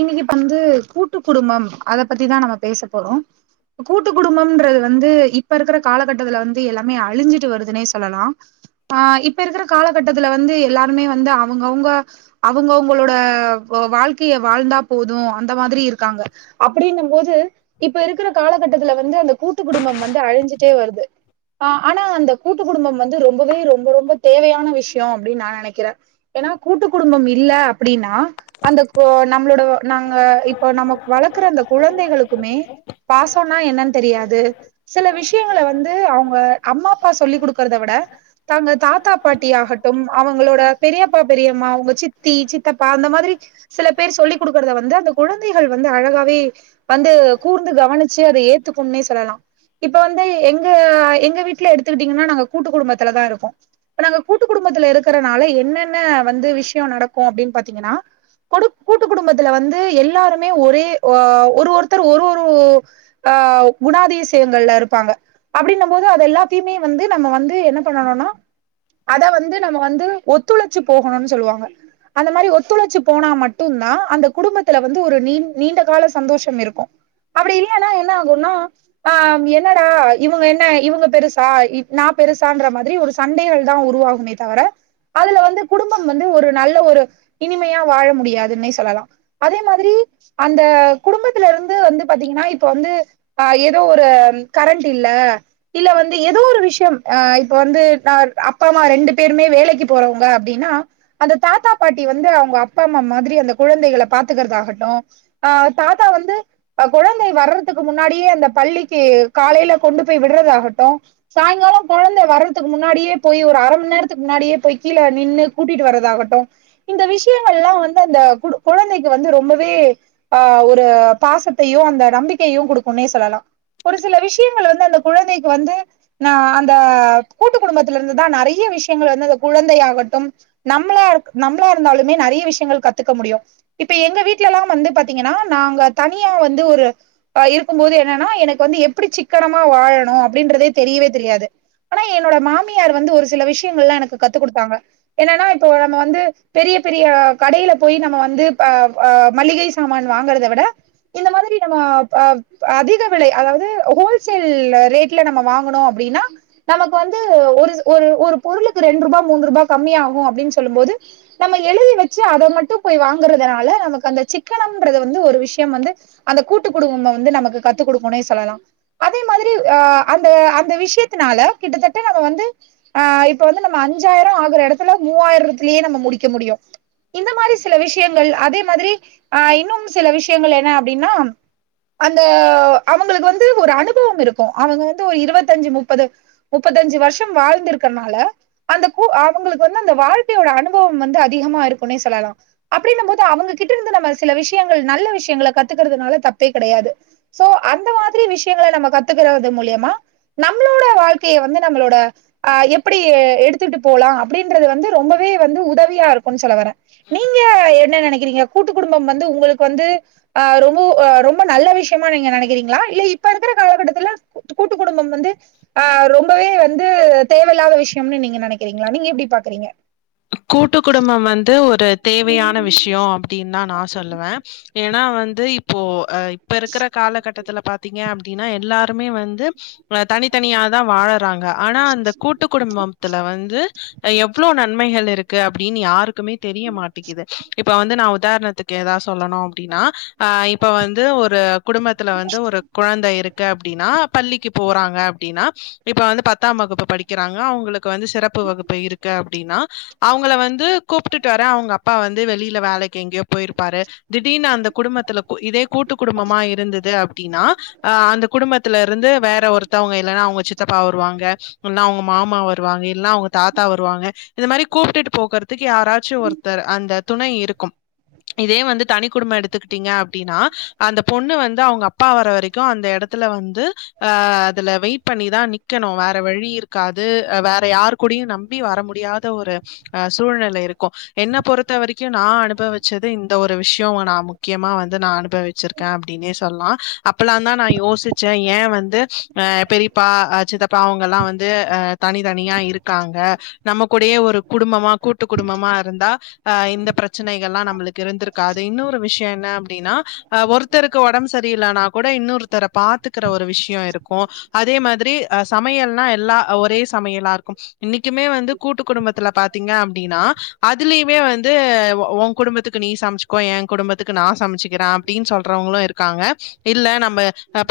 இன்னைக்கு இப்ப வந்து கூட்டு குடும்பம் அத பத்திதா நம்ம பேச போறோ கூட்டு குடும்பம்ன்றது வந்து இப்ப இருக்கிற காலகட்டத்துல வந்து எல்லாமே அழிஞ்சிட்டு வருதுன்னே சொல்லலா ஆ இப்ப இருக்கிற காலகட்டத்துல வந்து எல்லாருமே வந்து அவங்க அவுங்க அவங்க அவங்களோட வாழ் கைய வாழ்ந்தா போது அந்த மாதிரி இருக்காங்க அப்படின்னும் போது இப்ப இருக்குற காலகட்டத்துல வந்து அந்த கூட்டு குடும்பம் வந்து அழிசுட்டுடே வருது ஆ ஆனா அந்த கூட்டு குடும்பம் வந்து ரொம்பவே ரொம்ப ரொம்ப தேவையான விசியோ அப்டின்னு நா நெனைக்கிற ஏன்னா கூட்டு குடும்பம் இல்ல அப்டின்னா இப்ப நம்மளோட நாங்க இப்போ நம்ம வளக்குற அந்த குழந்தைகளுக்குமே பாசம்ன என்னன்னு தெரியாது சில விஷயங்கள வந்து அவங்க அம்மா அப்பா சொல்லி் குடுக்குகிறதவிட தாங்க தாத்தா பாட்டி ஆகட்டும் அவங்களோட பெரியப்பா பெரியம்மா அவங்க சித் தி சித்தப்பா அந்த மாதிரி சில பேர் சொல்லி் கொடுக்கிற வந்து அந்த குழந்தைகள் வந்து அழகாவே வந்து கூர்ந்து கவனிச்சு அத ஏத்துக்கும்னே சொல்லலா இப்ப வந்து எங்க எங்க வீட்ல எடுத்துக்கிட்டடிங்கன்னா நாங்க கூட்டு குடும்பத்துல தா இருக்கோ இப்ப நாங்க கூட்டு குடும்பத்துல இருக்கறனால என்னென்ன வந்து விஷயம் நடக்கு அப்டின் பாத்தீங்கன்னா குடு கூட்டு குடும்பத்துல வந்து எல்லாருமே ஒரே ஓ ஒரு ஒருத்தர் ஒரு ஒரு ஆவ் குணாதிசியங்கள் இருப்பாங்க அப்படின்னும் போது அது எல்லாத்தையுமே வந்து நம்ம வந்து என்ன பண்ணனுன்னா அத வந்து நம்ம வந்து ஒத்துழைச்சி போகணுன்னு சொல்லுவாங்க அந்த மாரி ஒத்துழைச்சி போனா மட்டும்தா அந்த குடும்பத்துல வந்து ஒரு நீண் நீண்ட கால சந்தோஷம் இருக்கு அப்டி இல்லனா என்ன ஆகுனா ஆ என்னடா இவங்க என்ன இவங்க பெருசா நா பெருசா மாதிரி ஒரு சண்டைகள் தா உருவாகுமே தவிர அதுல வந்து குடும்பம் வந்து ஒரு நல்ல ஒரு உண்மையா வாழ முடியாதுன்னே சொல்லா அதே மாதிரி அந்த குடும்பத்துல இருந்து வந்து பாத்தீங்னா இப்ப வந்து ஆ ஏதோ ஒரு கரண்ட் இல்ல இல்ல வந்து ஏதோ ஒரு விஷயம் அ இப்ப வந்து நா அப்பா அம்மா ரெண்டு பேருமே வேலைக்கு போறவங்க அப்டின்னா அந்த தாத்தா பாட்டி வந்து அவங்க அப்பா அம்மா மாதிரி அந்த குழந்தைகள பாத்துக்கிறது ஆகட்டு ஆ தாத்தா வந்து அ குழந்தை வரறதுக்கு முன்னாடியே அந்த பள்ளிக்கு காலேல கொண்டு போய் விடுறது ஆகட்டு சாயங்காலம் குழந்த வரறதுக்கு முன்னாடியே போய் ஒரு அரை மணி நேரத்துக்கு முன்னாடியே போய் கீழ நின்னு கூட்டிட்டு வரறது ஆகட்டு இந்த விஷயங்கள் எல்லா வந்து அந்த குடு கொழந்தைக்கு வந்து ரொம்பவே ஆ ஒரு பாசத்தையு அந்த நம்பிக்கையையு குடுக்கும்னே சொல்லாத ஒரு சில விஷயங்கள் வந்து அந்த குழந்தைக்கு வந்து நா அந்த கூட்டு குடும்பத்தில இருந்துதா நறைய விஷயங்கள் வந்து அந்த குழந்தைகள் ஆகட்டும் நம்ளா நம்ளா இருந்தாலுமே நறைய விஷயங்கள் கத்துக்க முடியு இப்ப எங்க வீட்ல எல்லா வந்து பாத்தீங்னா நாங்க தனியா வந்து ஒரு ஆ இருக்கும்போது என்னன்னா எனக்கு வந்து எப்டி சிக்கனமா வாழணு அப்டின்றது தெரியவே தெரியாது ஆனா என்னோட மாமியார் வந்து ஒரு சில விஷயங்கள் எல்லா எனக்கு கத்து குடுத்தாங்க என்னன்னா இப்போ நம்ம வந்து பெரியாப் பெரிய கடையில போய் நம்ம வந்து ப அ மல்லிகை சாமான் வாங்றத விட இந்த மாதிரி நம்மோ ப ப அதிக விலை அதாவது ஒ ஹோல்சேல் ரேட் இல்ல நம்ம வாங்கனோ அப்டினா நமக்கு வந்து ஒரு ஒரு ஒரு பொருளுக்கு ரெண்டு ரூபா மூன்று ரூபா கம்மி ஆகு அப்டின்னு சொல்லு போது நம்ம எழுதி வச்சி அத மட்டு போய் வாங்கறதுனால நமக்கு அந்த சிக்கனம்யின்றது வந்து ஒரு விஷயம் வந்து அந்த கூட்டு குடும்பம் வந்து நமக்கு கத்து குடுக்குனே சொல்லலா அதே மாதிரி ஆ அந்த அந்த விஷயத்னால கிட்டத்தட்ட நம்ம வந்து ஆ இப்ப வந்து நம்ம அஞ்சாயிரோ ஆகுற எடத்துல மூவாயிரத்தில்லயே நம்ம முடிக்க முடியு இந்த மாரி சில விஷயங்கள் அதே மாதிரி ஆ இன்னும் சில விஷயங்கள் என்ன அப்டின்னாம் அந்த அவங்களுக்கு வந்து ஒரு அனுபவம் இருக்கு அவங்க இருபத்தி ஐந்து வந்து ஒரு முப்பது முப்பத்தஞ்சி வருஷம் வாழ்ந்திருக்கற்னால அந்த கூ ஆ அவங்களுக்கு வந்து அந்த வாழ்க்கையோட அனுபவோ வந்து அதிகமாக இருக்குனே சொல்லலா அப்டின்னும் போது அவங்ககிட்ட இருந்து நம்ம சில விஷயங்கள் நல்ல விஷயங்க கத்துக்கறதுனால தப்பே கெடையாது சோ அந்த மாதிரி விஷயங்கள நம்ம கத்துக்கறது மூலியமா நம்மளோட வாழ்க்கைய வந்து நம்ளோட ஆ எப்டி எடுத்துட்டு போலா அப்டின்றது வந்து ரொம்பவே வந்து உதவு ப்பீரியா இருக்குன் சொல்ல வர நீங்க என்ன நினைக்கிறீங்க கூட்டு வந்து குடும்பம் வந்து உங்ளுக்கு வந்து ஆ ரொம்போ ரொம்ப விஷயமா நீங்க நனக்கிறீங்ளா இல்ல இப்ப இருக்கிற காலகட்டத்துல கூட்டு குடும்பம் வந்து ஆ ரொம்பவே வந்து தேவையில்லாத விஷயம் நீங்க நனைக்கிறீங்ளா நீங்க எப்டி பாக்குறீங்க கூட்டு குடும்பம் வந்து ஒரு தேவையான விஷ்யோ அப்டின்னு தா நா சொல்லுவ ஏன்னா வந்து இப்போ இப்ப இருக்கிற காலகட்டத்துல பாத்த திங்க அப்டின்னா எல்லாருமே வந்து தனித்தனிய தா வாழறாங்க ஆனா அந்த கூட் கூட்டு குடும்பத்துல வந்து எவ்வளே நன்மைகள் இருக்கு அப்டின்னு யாருக்கு க்குமே தெரிய மாட்டேக்குது இப்ப இப்ப வந்து நா உதாரணத்துக்கு ஏதாவது சொல்லணு அப்டின்னா அ இப்ப வந்து ஒரு குடும்பத்துல வந்து ஒரு குழந்தை இருக் கு அப்டின்னா பள்ளிக்கு போறாங்க அப்டின்னா இப்ப வந்து பத்தாம் வகுப்பு படிக்கிறாங்க அவங்களுக்கு வந்து சிறப்பு வகுப்பு இருக்கு னா அவங்கள வந்து கூப்பிட்டுட்டு வர அவங்க அப்பா வந்து வெளியில வேலக்கு எங்கேயோ போயிருப்பாரு திடீர்னு அந்த குடும்பத்துல இதே கூட்டு குடும்பமா இருந்தது அப்டின்னா அ அந்த குடும்பத்துல இருந்து வேர ஒருத்தவங்க இல்லன்னா அவங்க சித்தப்பா வருவாங்க இல்லான அவங்க மாமா வருவாங்க இல்லான அவங்க தாத்தா வருவாங்க இந்த மாரி கூப்பிட்டுட்டு போக்குறதுக்கு யாராச்சு ஒருத்தர் அந்த துணை இருக்கு இதே வந்து தனி குடும்ப எடுத்துக்கிட்டீங்க அப்டின்னா அந்த பொண்ணு வந்து அவங்க அப்பா வர வரைக்கு அந்த எடத்த த்துல வந்து அ அதுல வெயிட் பண்ணி தா நிக்கணு வேற வழி இருக்காது வேற யாரு கூடையு நம்பி வர முடியு முடியாத ஒரு அ சூழ்நிலை இருக்கு என்ன பொறுத்த வரைக்கு நா அனுபவிச்சது இந்த ஒரு விஷய நா முக்கியமா வந்து நா அனுப் ப வச்சிருக்கே அப்டின்னு சொல்லாம் அப்பல்லா தா நா யோசிச்சே ஏ வந்து பெரியப்பா சித்தப் ப்பாங்கெல்லா வந்து அ தனித்தனியா இருக்காங்க நம்ம கூடயே ஒரு குடும்பமா கூட்டு குடும்பமா இருந்தா அ இந்த பிரச்சனைகல்லா நம்மளுக்கு இருந்திருக்காது இன்னொறு ஒரு விஷ் ஷியோ என்ன அப்டின்னா ஒருத்தருக்கு ஒடம்பு சரியில்லானா கூட இன்னொருத்தர பாத்து க்கிற ஒரு விஷியோ இருக்கு அதே மாதிரி ஆ சமையல்னா எல்லா ஒரே சமையலா இருக்கு இன்னைக்குமே வந்து கூட்டு குடும்பத்துல பாத்தீங்க அப்டின்னா அதுலயுமே வந்து உ குடும்பத்துக்கு நீ சமைச்ச கோ எ குடும்பத்துக்கு நா சமைச்சுக்கிறே அப்டின்னு சொல்றவங்களு இருக்காங்க இல்ல நம்ம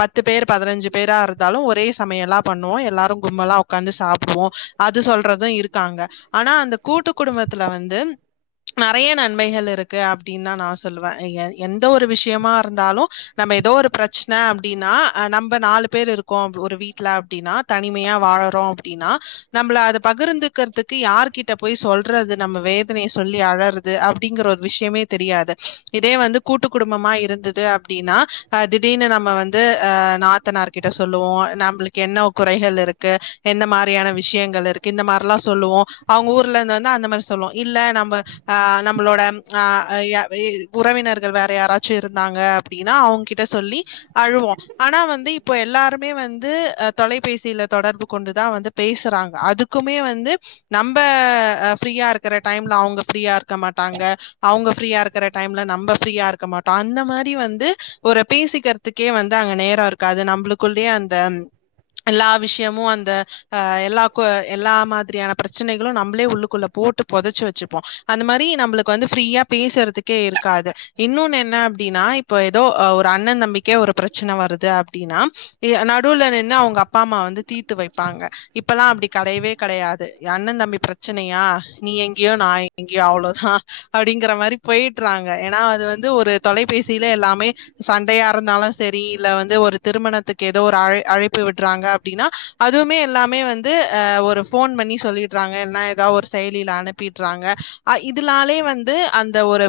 பத்து பேர் பதினஞ்சு பேரா இருந்தாலு ஒரே சமயல்லா பண்ணுவோ எல்லாரு கும்மலா உட்காந்து சாப்பிடுவோ அது சொல்றது இருக்காங்க ஆனா அந்த கூட்டு குடும்பத்துல வந்து நறய நன்மைகள் இருக்கு அப்டின்னு தா நா சொல்லுவே எ எந்த ஒரு விஷயமா இருந்தாலு நம்ம ஏதோ ஒரு பிரச்சனை அப்டின்னா நம்ம நாலு பேர் இருக்கோ ஒரு வீட்டுல அப்டின்னா தனிமையா வாழறோ அப்டின்னா நம்மள அது பகிர்ந்து இருக்கறதுக்கு யார்கிட்ட போய் சொல்றது நம்ம வேதனைய சொல்லி அழறது அப்டிங்கற ஒரு விஷயமே தெரியாது இதே வந்து கூட்டு குடும்பமா இருந்தது அப்டின்னா அ திடீர்னு நம்ம வந்து அ நா நாத்தனார் கிட்ட சொல்லுவோ நம்மளுக்கு என்ன குறைகள் இருக்கு எந்த மாரியான விஷயங்கள் இருக்கு இந்த மார் ல்லா சொல்லுவோ அவுங்க ஊர்லருந்து வந்தா அந்த மாரி சொல்லுவோ இல்ல நம்ம அ நம்மளோட ஆ யா உறவினர்கள் வேற யாராச்சு இருந்தாங்க அப்டின்னா அவுங்கிட்ட சொல்லி அழுவோ ஆனா வந்து இப்போ எல்லாருமே வந்து அ தொலைபேயிசில தொடர்பு கொண்டுதா வந்து பேசுறாங்க அதுக்குமே வ ந்து நம்ப ஃபிரீயா இருக்குற டைம்ல அவங்க ஃபிரீயா இருக்க மாட்டாங்க அவுங்க ஃபிரீயா இருக்குற டைம்ல நம்ப ஃபிரீயா இருக்க மாட்டோ அந்த மாரி வந்து ஒரு பேசிக்க துக்கே வந்து அங்க நேரோ இருக்காது நம்ளுக்குள்ளேயே அந்த எல்லா விஷ்யமு அந்த அ‌ எல்லா எல்லா மா பிரச்சனைகளு நம்ளே உள்ளக்குள்ள போட்டு புதச்சு வச்சுப்போ அந்த மாரி நம்பளுக்கு வந்து ஃபிரீயா பேசுறதுக் கே இருக்காது இன்னொன்னு என்ன அப்டின்னா இப்ப எதோ ஒரு அண்ணன் தம்பிக்கே ஒரு பிரச்சன்ன வருது அப்டின்னா நடுல நின்னு அவுங்க அப்பா அம்மா வந்து தீத்து வைப்பாங்க இப்பல்லா அப்டி கெடையவே கெடையாது அண்ணன் தம்பி பிரச்சனையா நீ எங்கேயோ நா எங்கேயோ அவ்ளோதா அப்டிங்கற மாரி போயிட்டுறாங்க ஏன்னா அது வந்து ஒரு தொலைபேசியிலே எல்லாமே சண்டையாருந்தாலு சரி இல்ல வந்து ஒரு திருமணத்துக்கு எதோ ஒரு அழை அழைப்பு விடுறாங்க அப்டின்னா அதுவுமே எல்லாமே வந்து ஒரு ஃபோன் பண்ணி சொல்லிடுராங்க இல்னா எதா ஒரு செயலில அனுப்பிடுறாங்க ஆ இதுலாலே வந்து அந்த ஒரு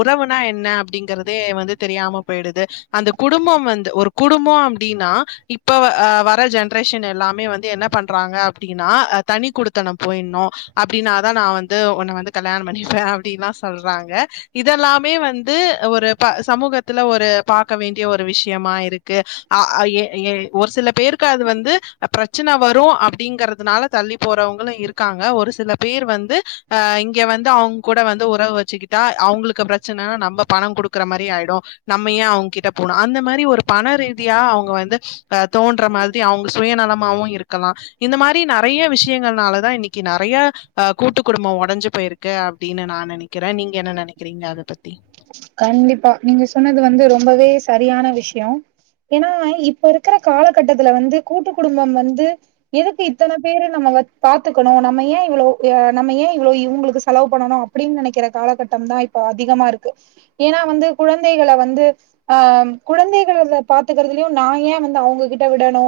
உறவுனா என்ன அப்டிங்கறதே வந்து தெரியாம போயிடுது அந்த குடும்பம் வந்து ஒரு குடும்போம் அப்டின்னா இப்ப அ வர ஜென்ரேஷன் எல்லாமே வந்து என்னப் பண்றாங்க அப்டின்னா தனி குடுத் த்தனம் போயினு அப்டின்னாதா நா வந்து உன்ன வந்து கல்யாணம் பண்ணிப்பே அப்டிலா சொல்றாங்க இதெல்லாமே வந்து ஒரு ப சமூகத்துல ஒரு பாக்க வேண்டிய ஒரு விஷ்யமா இருக்கு ஆ எ ஏ ஒரு சில பேருக்கு அது வந்து பிரச்சன வரு அப்டிங்கறதுனால தள்ளி போறவங் இருக்காங்க ஒரு சில பேரு வந்து அ இங்க வந்து அவங் கூட வந்து உறவு வச்சுக்கிட் ட்டா அவுங்குளுக்கு பிரச்சன நம்ம பணம் குடுக்குற மாரி ஆயிடு நம்ம ஏ அவுங்கிட்ட போனு அந்த மாரி ஒரு பண ரீதியா அவுங்க வந்து அ தோன்ற மாதிரி அவுங்க சுயநலமாவு இருக்கலா இந்த மாரி நெறைய விஷயங்கள் னால தா இன்னிக்கு நெறைய அ கூட்டு குடும்போ உடஞ்சு போயிருக்கு அப்டின்னு நா நெனைக்கிறே நீங்க என்ன நெனைக்கிறீங்க அத பத்தி கண்டிப்பா நீங்க சொன்னது வந்து ரொம்பவே சரியான விஷ்யோ ஏன்னா இப்ப இருக்குற காலகட்டத்துல வந்து கூட்டு குடும்பம் வந்து எதுக்கு இத்தன பேரு நம்மள பாத்துக்கணு நம்ம ஏ இவ்ளோ நம்ம ஏ இவ்ளோ இவுங்களுக்கு செலவு பண்ணணு அப்டின் நெனைக்கிற காலகட்டம்தா இப்போ அதிகமாருக்கு ஏன்னா வந்து கொழந்தைகள வந்து அ குழந்தைகள பாத்துக்கறதுலயு நா ஏ வந்து அவங்ககிட்ட விடணு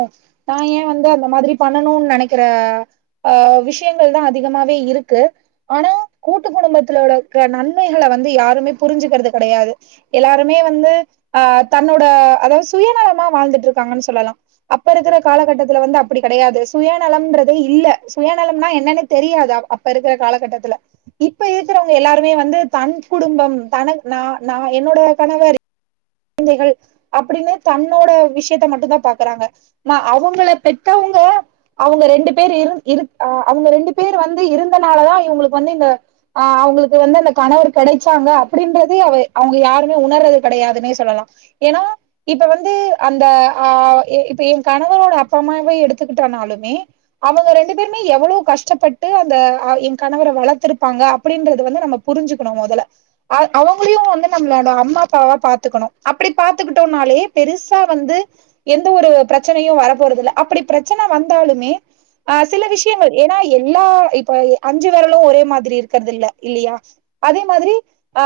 நா ஏ வந்து அந்த மாதிரி பண்ணணுன் நெனைக்கிற அ விஷயங்கள் தா அதிகமாவே இருக்கு ஆனா கூட்டு குடும்பத்துலோட நன்மைகள வந்து யாருமே புரிஞ்சுக்கறது கெடையாது எல்லாருமே வந்து அ தன்னோட அதாவது சுயநலமா வாழ்ந்துட்டு இருக்காங்கன் சொல்லலா அப்ப இருக்குற காலகட்டத்துல வந்து அப்படி கெடையாது சுயநலம்ன்றது இல்ல சுயநலம்னா என்னன்னு தெரியாது அப்ப இருக்கிற காலகட்டத்துல இப்ப இருக்குறவங்க எல்லாருமே வந்து தன் குடும்பம் தனக் நா நா என்னோட கணவர் குழந்தைகள் அப்டின்னு தன்னோட விஷயத்த மட்டு தா பாக்குறாங்க நா அவுங்கள பெத்தவங்க அவங்க ரெண்டு பேரு இரு இருக் அ அவுங்க ரெண்டு பேரு வந்து இருந்தனாலதா இவங்களுக்கு வந்து இந்த ஆ அவங்களுக்கு வந்து அந்த கணவர் கெடைச்சாங்க அப்டின்றது அவ அவங்க யாருமே உணர்றது கெடையாது மிஸ் சொல்லலா ஏன்னா இப்ப வந்து அந்த ஆ இப்ப என் கணவரோட அப்பா அம்மாவே எடுத்துக்கிட்டோனாலுமே அவங்க ரெண்டு பேருமே எவ்வளவு கஷ்டப்பட்டு அந்த என் கணவரை வளர்த்திருப்பாங்க அப்டின்றது வந்து நம்ம புரிஞ்சுக்கணு முதல்ல அவங்களையு வந்து நம்மளோட அம்மா அப்பாவா பாத்துக்கணு அப்டி பாத்துக்கிட்டோம்னாலே பெருசா வந்து எந்த ஒரு பிரச்சனையும் வர போறது இல் அப்டி பிரச்சனை வந்தாலுமே ஆ சில விஷயங்கள் ஏன்னா எல்லா இப்ப அஞ்சு வேரலு ஒரே மாதிரி இருக்கத இல்ல இல்லையா அதே மாதிரி ஆ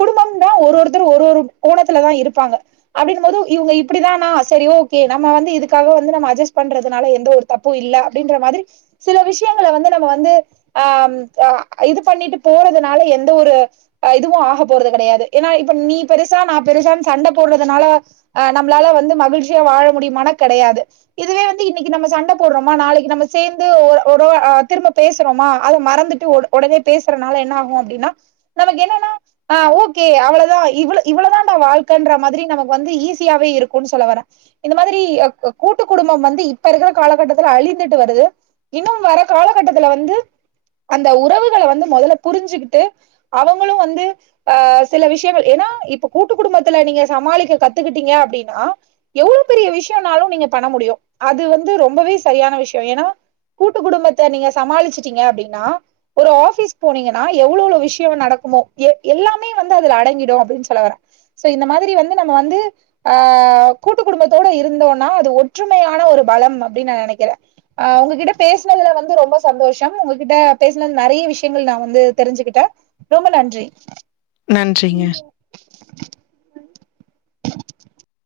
குடும்பம்னா ஒரு ஒருத்தர் ஒரு ஒரு கோணத்துலதா இருப்பாங்க அப்டின் போது இவுங்க இப்டிதானா செரி ஓகே நம்ம வந்து இதுக்காக வந்து நம்ம அஜஸ்ட் பண்றதுனால எந்த ஒ தப்பு இல்ல அப்டின்ற மாரி சில விஷயங்கள வந்து நம்ம வந்து அ அ இது பண்ணிட்டு போறதுனால எந்த ஒரு இதுவு ஆக போறது கெடையாது ஏனா இப்ப நீ பெருசா நா பெருசான்னு சண்ட போடுறதுனால அஹ் நம்மளால வந்து மகிழ்ச்சியா வாழ முடியுமான கிடையாது இதுவே வந்து இன்னைக்கி நம்ம வந்து சண்ட போடுறோமா நாளைக்கி நம்ம சேந்து ஒரு ஒரு வா திரும்ப பேசுறோமா அத மறந்துட்டு உடனே பேசுறனால என்ன ஆகு அப்டின்னா நமக்கு என்னன்னா அ ஓகே அவ்ளதா இவ்ள இவ்ளதா வாழ்க்கன்ற மாதிரி நமக்கு வந்து ஈஸியாவே இருக்குனு சொல்ல வரே இந்த மாதிரி அ க கூட்டு குடும்பம் வந்து இப்ப இருக்கிற காலகட்டத்துல அழிந்துட்டு வருது இன்னு வர காலகட்டத்துல வந்து அந்த உறவுகள வந்து மொதல்ல புரிஞ்சுக்கிட்டு அவங்களு வந்து ஆ சில விஷயங்கள் ஏனா இப்போ கூட்டு குடும்பத்துல நீங்க சமாளிக்க கத்துக்கிட்டீங்க அப்டீனா எவ்ளோ பெரிய விஷ்யோனாலு நீங்க பண்ண முடியு அது வந்து ரொம்பவே சரியான விஷ்யோ ஏனா கூட்டு குடும்பத்த நீங்க சமாளிச்சிட்டீங்க அப்டின்னா ஒரு ஆபிஸ் போனீங்கன்னா எவ்ளோளோ விஷ்யங்கள் நடக்குமோ எல்லாமே வந்து அதுல அடங்கிடு அப்டின்னு சொல்லவறே சோ இந்த மாதிரி வந்து நம்ம வந்து ஆ கூட்டு குடும்பத்தோடு இருந்தோன்னா அது ஒற்றுமையான ஒரு பலம் அப்டின்னு நா நெனைக்கிறே ஆ உங்ககிட்ட பேசினதுல வந்து ரொம்ப சந்தோஷம் உங்ககிட்ட பேசினது நெறைய விஷயங்கள் நா வந்து தெரிஞ்சுகிட்டே ரொம்ப நன்றி நன்றிங்க